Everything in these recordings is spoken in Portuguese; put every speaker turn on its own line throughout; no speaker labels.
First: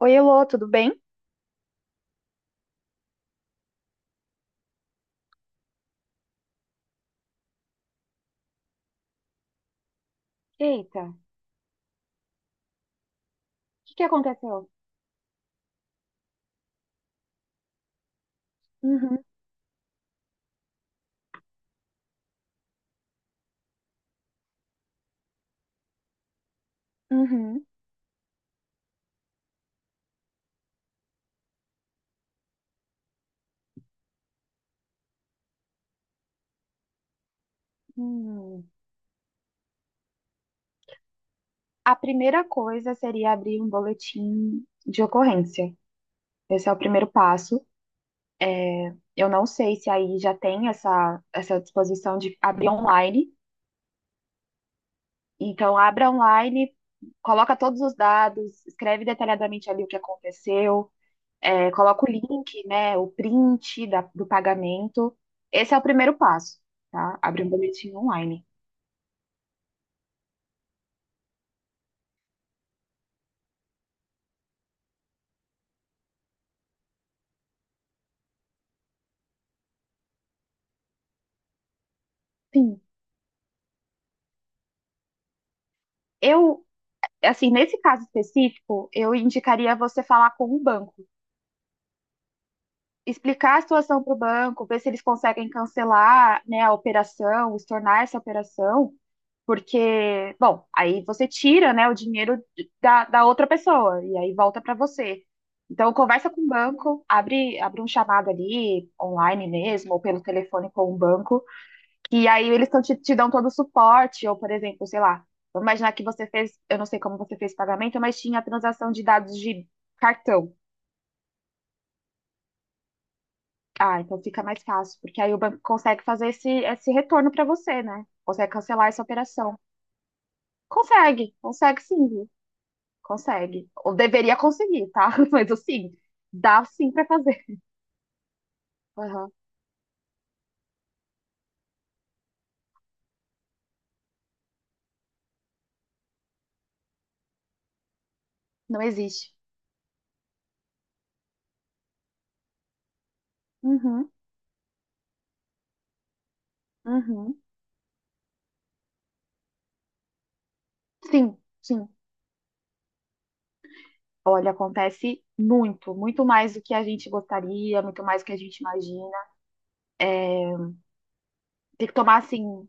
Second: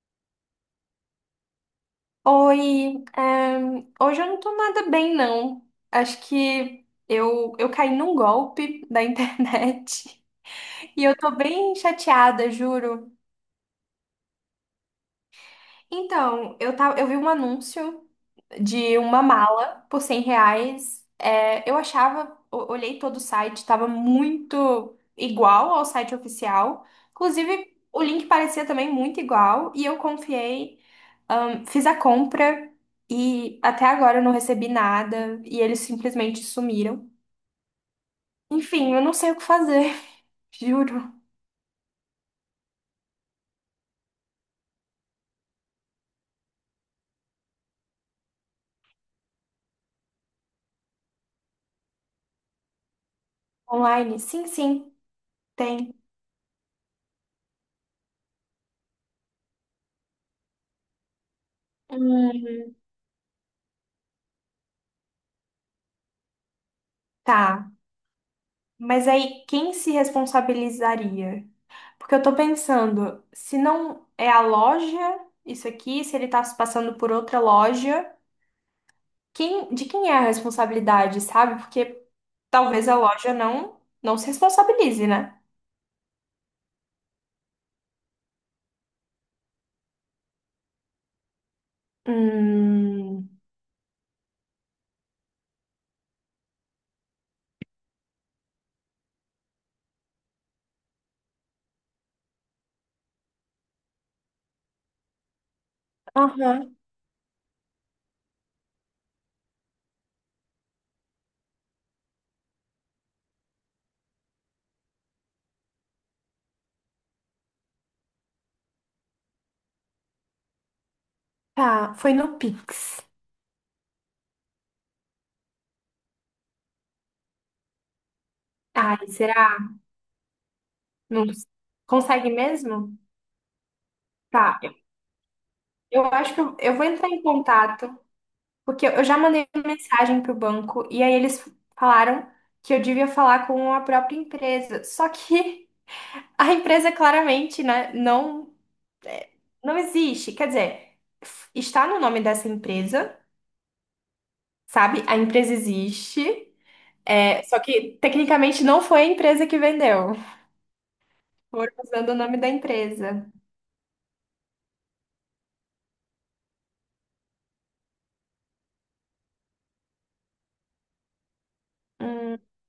Oi, Elô, tudo bem?
Oi, hoje eu não tô nada bem, não. Acho que eu caí num golpe da internet
Eita,
e
o
eu tô bem chateada, juro.
que que aconteceu?
Então, eu vi um anúncio de
Uhum,
uma mala por R$ 100. É, olhei todo o site, estava muito igual ao site oficial.
uhum.
Inclusive, o link parecia também muito igual. E eu confiei, fiz a compra e até agora eu não recebi nada. E eles simplesmente sumiram.
Hum,
Enfim, eu não sei o que fazer, juro.
a primeira coisa seria abrir um boletim de ocorrência. Esse é o primeiro passo. Eu não sei se aí já tem essa disposição de abrir online.
Online? Sim, sim,
Então,
tem.
abra online, coloca todos os dados, escreve detalhadamente ali o que aconteceu, coloca o link,
Hum,
né, o print do pagamento. Esse é o primeiro passo, tá? Abrir um
tá.
boletim online.
Mas aí, quem se responsabilizaria? Porque eu tô pensando, se não é a loja, isso aqui, se ele tá se passando por outra loja, de quem é a responsabilidade, sabe? Porque
Sim.
talvez a loja não se responsabilize, né?
Eu assim, nesse caso específico, eu indicaria você falar com o banco,
Hum,
explicar a situação para o banco, ver se eles conseguem cancelar, né, a operação, estornar essa operação, porque, bom, aí você tira, né, o dinheiro da outra pessoa e aí volta para você. Então, conversa com o
aham,
banco, abre um chamado ali, online mesmo, ou pelo telefone com o banco, e aí eles tão, te dão todo o suporte, ou por exemplo, sei lá, vamos imaginar que você fez, eu não sei como você fez o pagamento, mas tinha a transação de dados de cartão.
tá, foi no Pix.
Ah, então fica mais fácil, porque aí o banco consegue fazer esse retorno para você, né? Consegue cancelar essa
Ai,
operação.
será? Não
Consegue, consegue sim, viu?
consegue mesmo?
Consegue. Ou deveria
Tá,
conseguir, tá? Mas assim,
eu acho que eu,
dá
eu vou
sim para
entrar em
fazer.
contato. Porque eu já
Aham.
mandei uma mensagem pro banco e aí eles falaram que eu devia falar com a própria empresa. Só que a empresa claramente, né,
Não
é,
existe.
não existe. Quer dizer, está no nome dessa empresa,
Uhum,
sabe? A empresa existe,
uhum.
é, só que tecnicamente não foi a empresa que vendeu.
Sim,
Foram
sim.
usando o nome da empresa.
Olha, acontece muito, muito mais do que a gente gostaria, muito mais do que a gente imagina. Tem que tomar,
Hum.
assim,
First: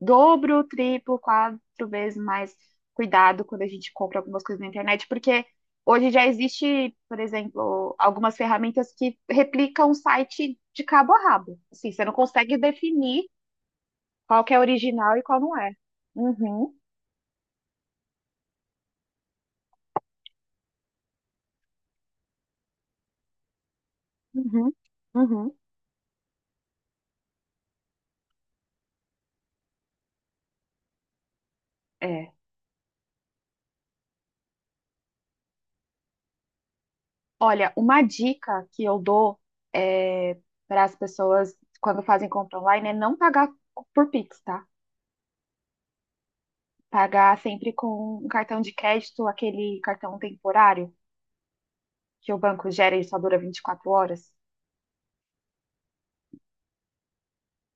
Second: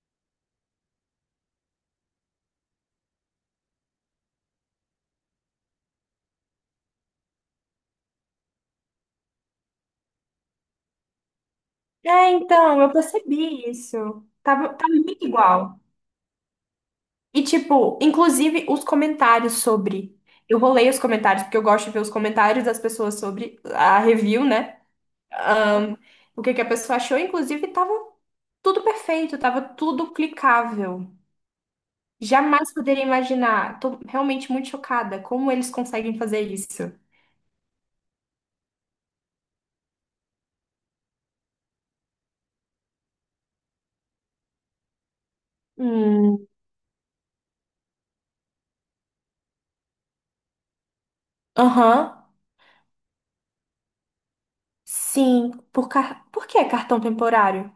dobro, triplo, quatro vezes mais cuidado quando a gente compra algumas coisas na internet, porque hoje já existe, por exemplo, algumas ferramentas que replicam o site de cabo a rabo. Assim, você não
É,
consegue
então, eu
definir
percebi isso.
qual que é
Tá
original e
muito
qual não é.
igual.
Uhum,
E, tipo, inclusive os comentários sobre. Eu vou ler os comentários, porque eu gosto de ver os comentários das pessoas sobre a review,
uhum,
né?
uhum.
Ahn, o que que a pessoa achou. Inclusive, tava tudo perfeito, tava tudo clicável.
É.
Jamais poderia imaginar. Tô realmente muito chocada. Como eles conseguem fazer isso?
Olha, uma dica que eu dou eh, para as pessoas quando fazem compra online é não pagar por Pix, tá?
Hum.
Pagar sempre com um cartão de crédito, aquele cartão temporário
Aham.
que o banco gera e só dura 24 horas.
Sim. Por que cartão temporário?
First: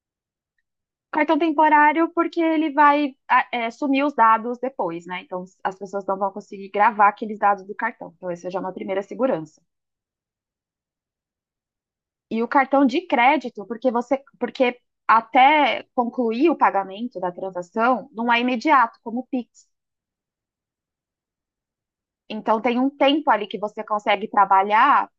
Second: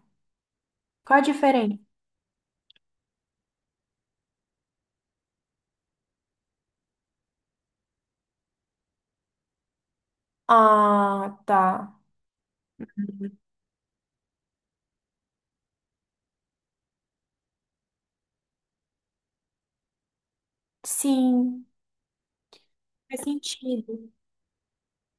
Qual a
Cartão
diferença?
temporário porque ele vai sumir os dados depois, né? Então as pessoas não vão conseguir gravar aqueles dados do cartão. Então, essa já é uma primeira segurança.
Ah, tá.
E o cartão de crédito, porque você, porque até concluir o pagamento da transação, não é imediato, como o Pix.
Sim.
Então tem um
Faz
tempo ali que você
sentido.
consegue trabalhar,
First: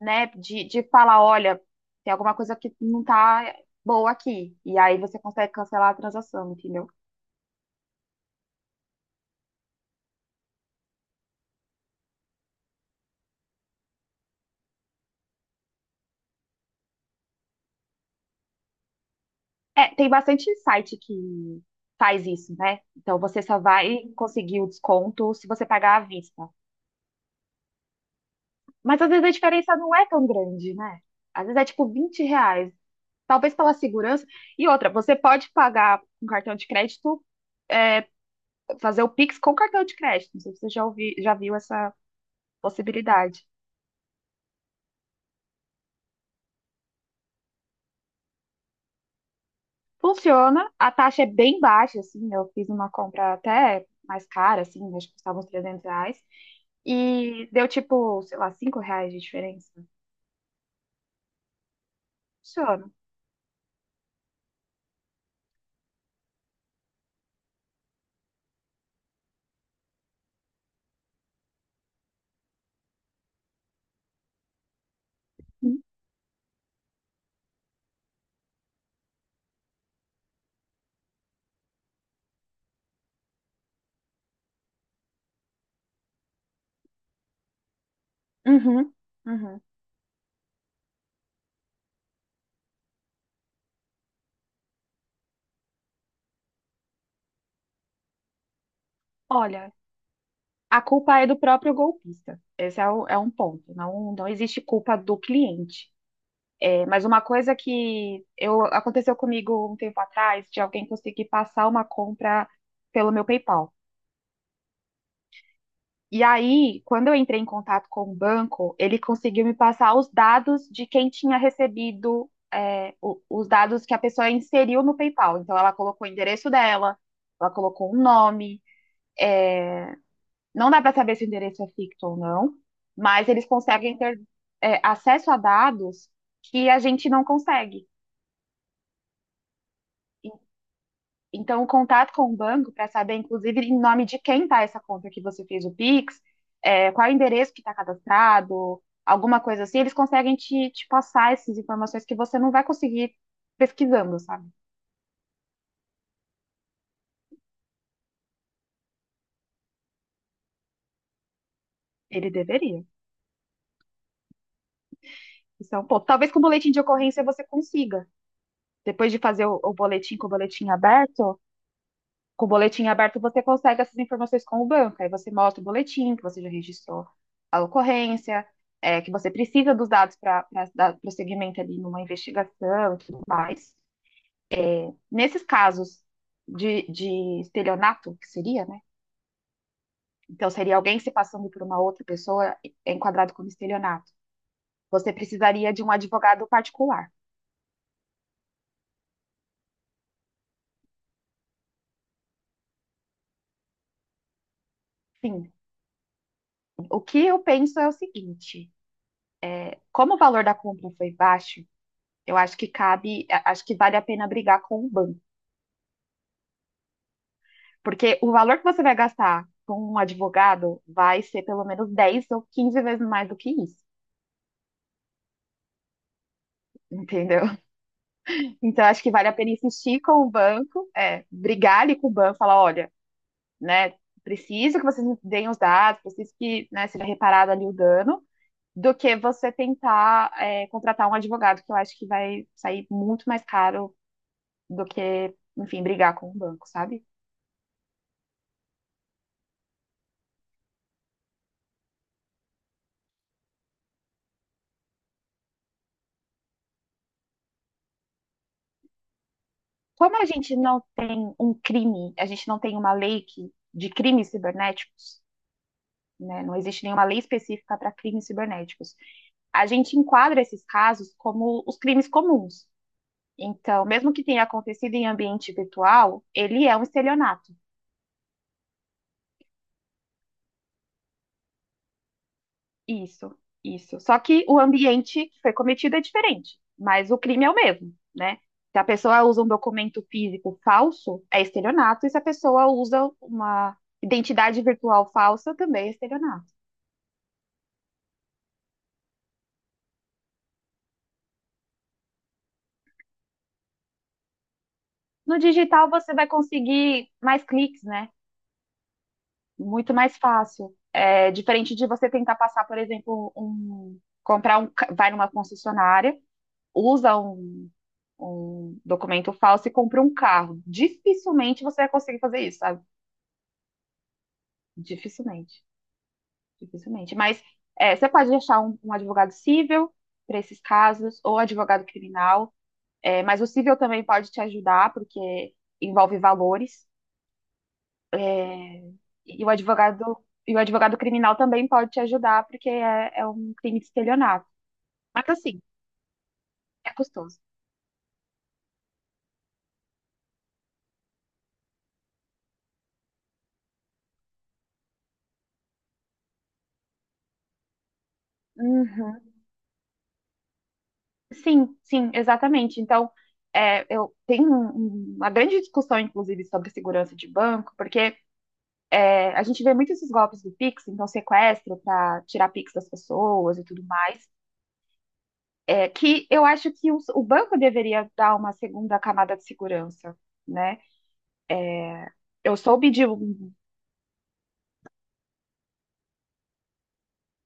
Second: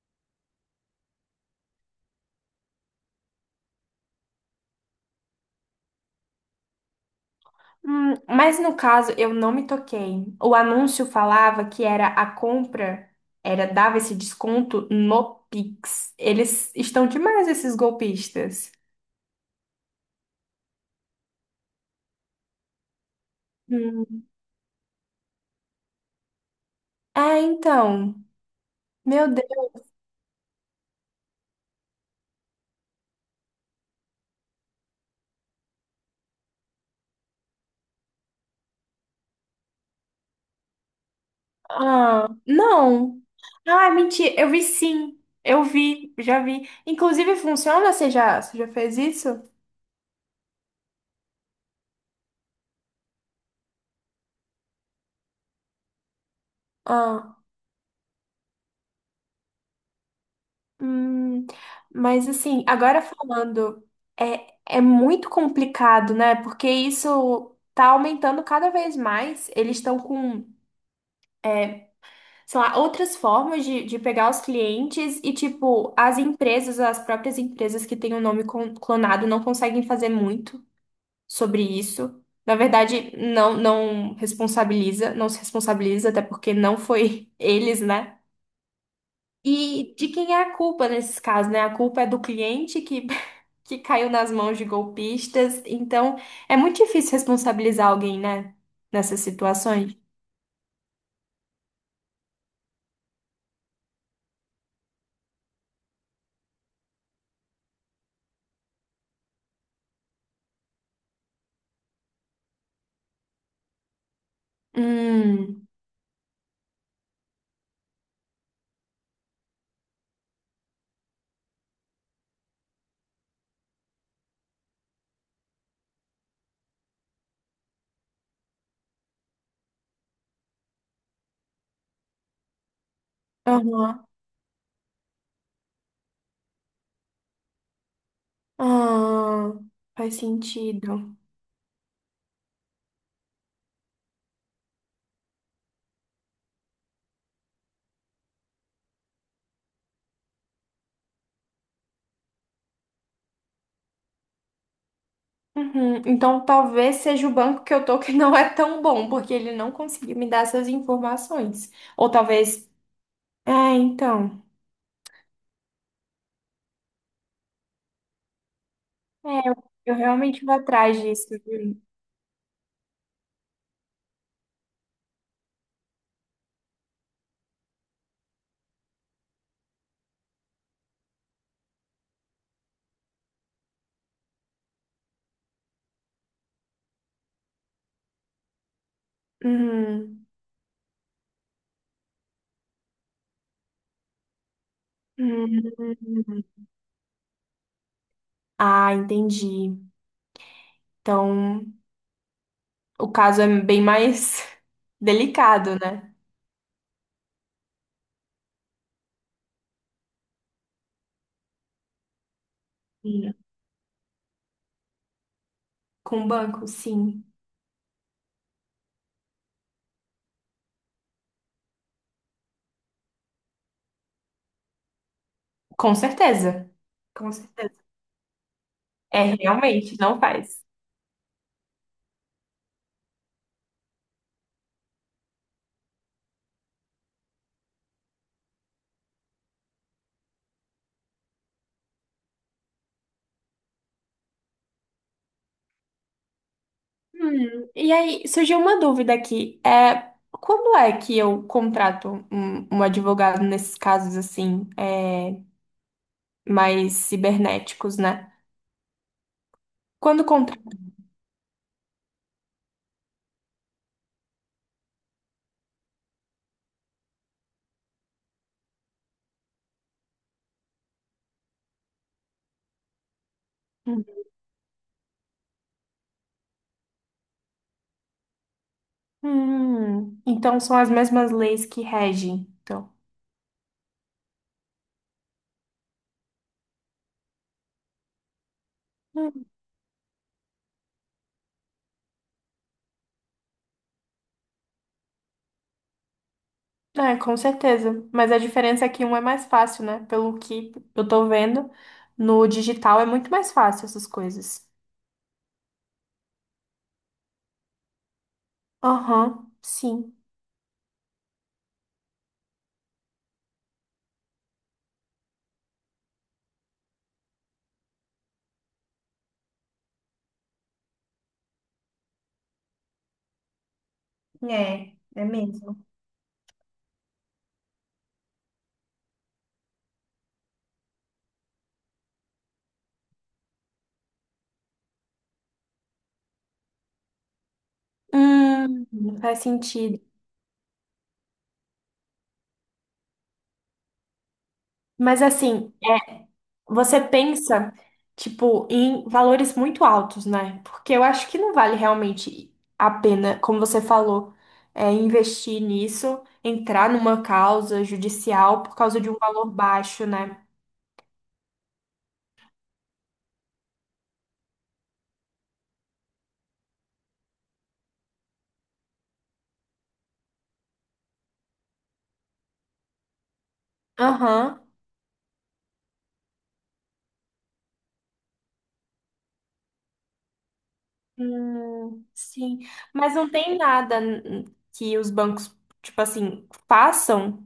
né, de falar, olha, tem alguma coisa que não tá boa aqui. E aí você consegue cancelar a transação, entendeu?
Mas no caso, eu não me toquei. O anúncio falava que era a compra, era dava esse desconto no Pix. Eles estão demais, esses golpistas.
É, tem bastante site que faz isso, né? Então você só vai
Hum.
conseguir o desconto se você pagar à vista.
É, então.
Mas às vezes
Meu
a
Deus.
diferença não é tão grande, né? Às vezes é tipo R$ 20. Talvez pela segurança. E outra, você pode pagar com cartão de crédito, fazer o Pix com cartão de crédito. Não sei se você já ouvi, já viu essa
Ah, não.
possibilidade.
Ah, mentira. Eu vi sim. Já vi. Inclusive, funciona? Você já fez isso?
Funciona, a taxa é bem baixa, assim, eu fiz uma compra até mais cara, assim, acho que custava uns R$ 300,
Ah.
e deu tipo, sei lá, R$ 5 de diferença.
Hum, mas assim,
Funciona.
agora falando, é muito complicado, né? Porque isso tá aumentando cada vez mais. Eles estão com, sei lá, outras formas de pegar os clientes e, tipo, as próprias empresas que têm o nome clonado não conseguem fazer muito sobre isso. Na verdade, não responsabiliza, não se responsabiliza, até porque não foi eles, né?
Uhum, uhum.
E de quem é a culpa nesses casos, né? A culpa é do cliente que caiu nas mãos de golpistas. Então, é muito difícil responsabilizar alguém, né? Nessas
Olha,
situações.
a culpa é do próprio golpista. Esse é um ponto. Não, não existe culpa do cliente. É, mas uma coisa que eu, aconteceu comigo um tempo atrás, de alguém conseguir passar uma compra pelo meu PayPal.
Hum,
E aí, quando eu entrei em contato com o banco, ele conseguiu me passar os dados de quem tinha recebido, os dados que a pessoa inseriu no PayPal. Então, ela colocou o endereço dela, ela colocou um nome. Não dá para saber se o endereço é ficto ou não, mas eles conseguem
aham.
ter, acesso a dados que a gente não consegue.
Ah, faz sentido.
Então, o contato com o banco para saber, inclusive, em nome de quem está essa conta que você fez o Pix, é, qual é o endereço que está cadastrado, alguma coisa assim, eles conseguem te, passar essas informações que você não vai conseguir pesquisando, sabe?
Uhum. Então, talvez seja o banco que eu tô que não é tão bom, porque ele não conseguiu me dar essas informações. Ou
Ele
talvez.
deveria.
É, então.
Isso é um ponto. Talvez com o boletim de ocorrência você consiga. Depois de fazer
É,
o
eu
boletim com o
realmente vou
boletim
atrás disso,
aberto,
viu?
você consegue essas informações com o banco. Aí você mostra o boletim, que você já registrou a ocorrência, que você precisa dos dados para dar prosseguimento ali numa investigação e tudo mais. Nesses casos de estelionato, que seria, né?
Uhum.
Então, seria alguém se passando por uma outra pessoa é enquadrado como estelionato. Você precisaria de um
Uhum.
advogado particular.
Ah, entendi. Então, o caso é bem mais
Sim,
delicado, né?
o que eu penso é o seguinte: como o valor da compra foi baixo, eu acho que cabe,
Sim.
acho que vale a pena brigar com o banco.
Com o banco, sim.
Porque o valor que você vai gastar com um advogado vai ser pelo menos 10 ou 15 vezes mais do que isso.
Com certeza, com
Entendeu?
certeza.
Então, acho que vale a
É,
pena
realmente,
insistir com
não
o
faz.
banco, brigar ali com o banco, falar, olha, né, preciso que vocês me deem os dados, preciso que, né, seja reparado ali o dano, do que você tentar, contratar um advogado, que eu acho que vai sair muito mais caro do que, enfim, brigar com o banco, sabe?
E aí, surgiu uma dúvida aqui. É, quando é que eu contrato um advogado nesses casos, assim, é, mais cibernéticos, né?
Como
Quando
a gente
contrato.
não tem um crime, a gente não tem uma lei que, de crimes cibernéticos, né? Não existe nenhuma lei específica para crimes cibernéticos. A gente enquadra esses casos como os crimes comuns. Então, mesmo que tenha acontecido em ambiente virtual, ele é um estelionato.
Então são as mesmas leis que regem, então.
Isso, isso. Só que o ambiente que foi cometido é diferente, mas o crime é o mesmo, né? Se a pessoa usa
Hum,
um documento físico falso, é estelionato, e se a pessoa usa uma identidade virtual falsa, também é estelionato.
É, com certeza. Mas a diferença é que um é mais fácil, né? Pelo que eu tô vendo, no digital é muito mais fácil essas coisas.
No digital, você vai conseguir mais cliques, né?
Aham,
Muito
sim.
mais fácil. É diferente de você tentar passar, por exemplo, um, comprar um, vai numa concessionária, usa um documento falso e compra um carro. Dificilmente você vai conseguir fazer isso, sabe?
É, é
Dificilmente,
mesmo.
dificilmente. Mas você pode achar um advogado civil para esses casos ou advogado criminal. É, mas o civil também pode te ajudar porque envolve valores.
Faz
E o
sentido.
advogado, e o advogado criminal também pode te ajudar, porque é um crime de estelionato.
Mas
Mas assim,
assim,
é
você
custoso.
pensa, tipo, em valores muito altos, né? Porque eu acho que não vale realmente a pena, como você falou, é, investir nisso, entrar numa causa judicial por causa de
Uhum.
um valor baixo, né?
Sim, sim, exatamente. Então, eu tenho uma grande discussão, inclusive, sobre segurança de banco, porque a gente vê muito esses golpes do Pix, então sequestro para tirar Pix das pessoas e tudo mais,
Aham.
que eu acho que o banco deveria dar uma segunda camada de segurança, né? Eu
Sim.
soube de,
Mas não tem nada que os bancos, tipo assim, façam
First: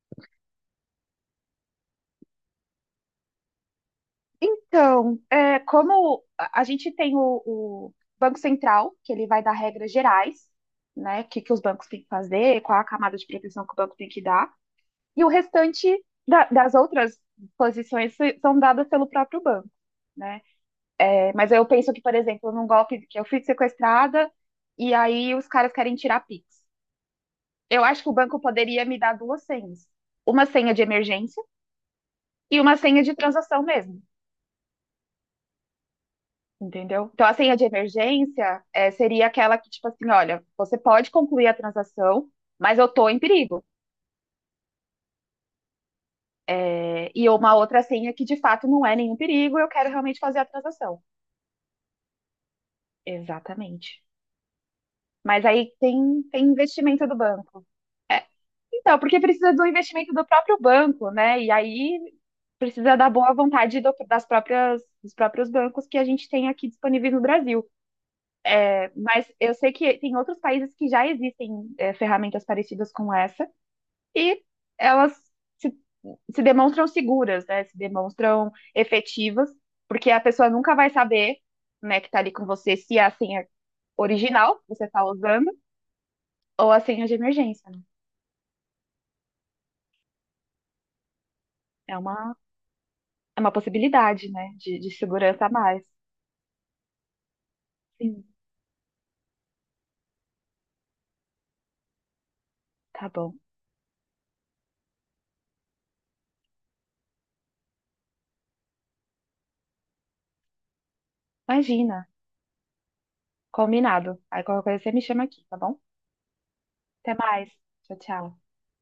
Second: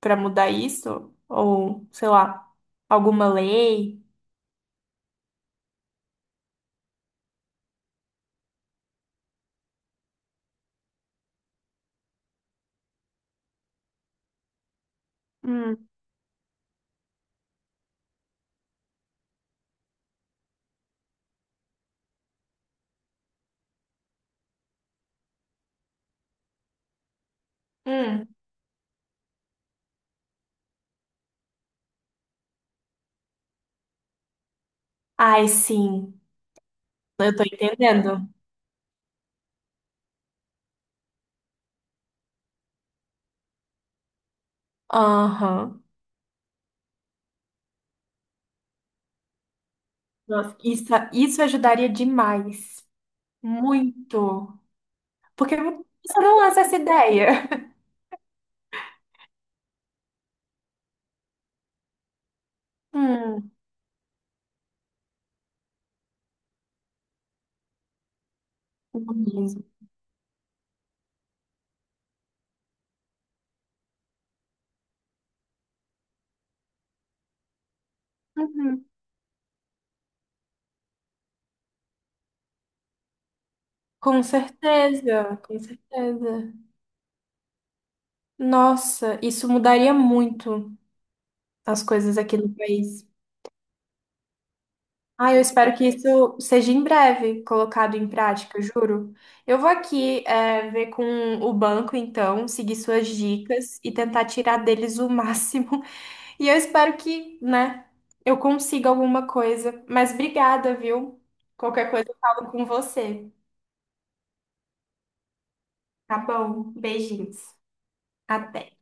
para mudar isso? Ou, sei lá, alguma lei?
então, como a gente tem o Banco Central, que ele vai dar regras gerais, né? O que, que os bancos têm que fazer, qual a camada de proteção que o banco tem que dar, e o
Hum.
restante das outras posições são dadas pelo próprio banco, né? É, mas eu penso que, por exemplo, num golpe que eu fui sequestrada e aí os caras querem tirar Pix. Eu acho que o
Hum.
banco poderia me dar duas senhas, uma senha de emergência e uma senha de transação mesmo.
Ai, sim.
Entendeu? Então,
Eu
assim,
tô
a senha de
entendendo.
emergência seria aquela que, tipo assim, olha, você pode concluir a transação, mas eu estou em perigo.
Aham.
E uma outra senha que, de fato, não é nenhum perigo, eu quero realmente fazer a
Nossa,
transação.
isso ajudaria demais.
Exatamente.
Muito.
Mas
Porque
aí
você
tem,
não
tem
lança essa
investimento do
ideia.
banco. É, então, porque precisa do investimento do próprio banco, né? E aí precisa da boa
Hum.
vontade das próprias, dos próprios bancos que a gente tem aqui disponíveis no Brasil. Mas eu
Mesmo.
sei que tem outros países que já existem ferramentas parecidas com essa. E elas se, se demonstram seguras, né? Se demonstram
Uhum.
efetivas, porque a pessoa nunca vai saber, né, que tá ali com você se é a senha
Com
original que você tá
certeza,
usando
com certeza.
ou a senha de emergência, né?
Nossa, isso mudaria muito as
É
coisas
uma,
aqui no país.
é uma possibilidade, né, de
Ah, eu
segurança a
espero
mais.
que isso seja em breve colocado em
Sim,
prática, juro. Eu vou aqui, é, ver com o banco, então, seguir
tá
suas
bom.
dicas e tentar tirar deles o máximo. E eu espero que, né, eu consiga alguma coisa. Mas obrigada, viu? Qualquer coisa
Imagina,
eu falo com você.
combinado. Aí qualquer coisa você me chama aqui, tá bom?
Tá bom,
Até
beijinhos.
mais. Tchau, tchau.
Até.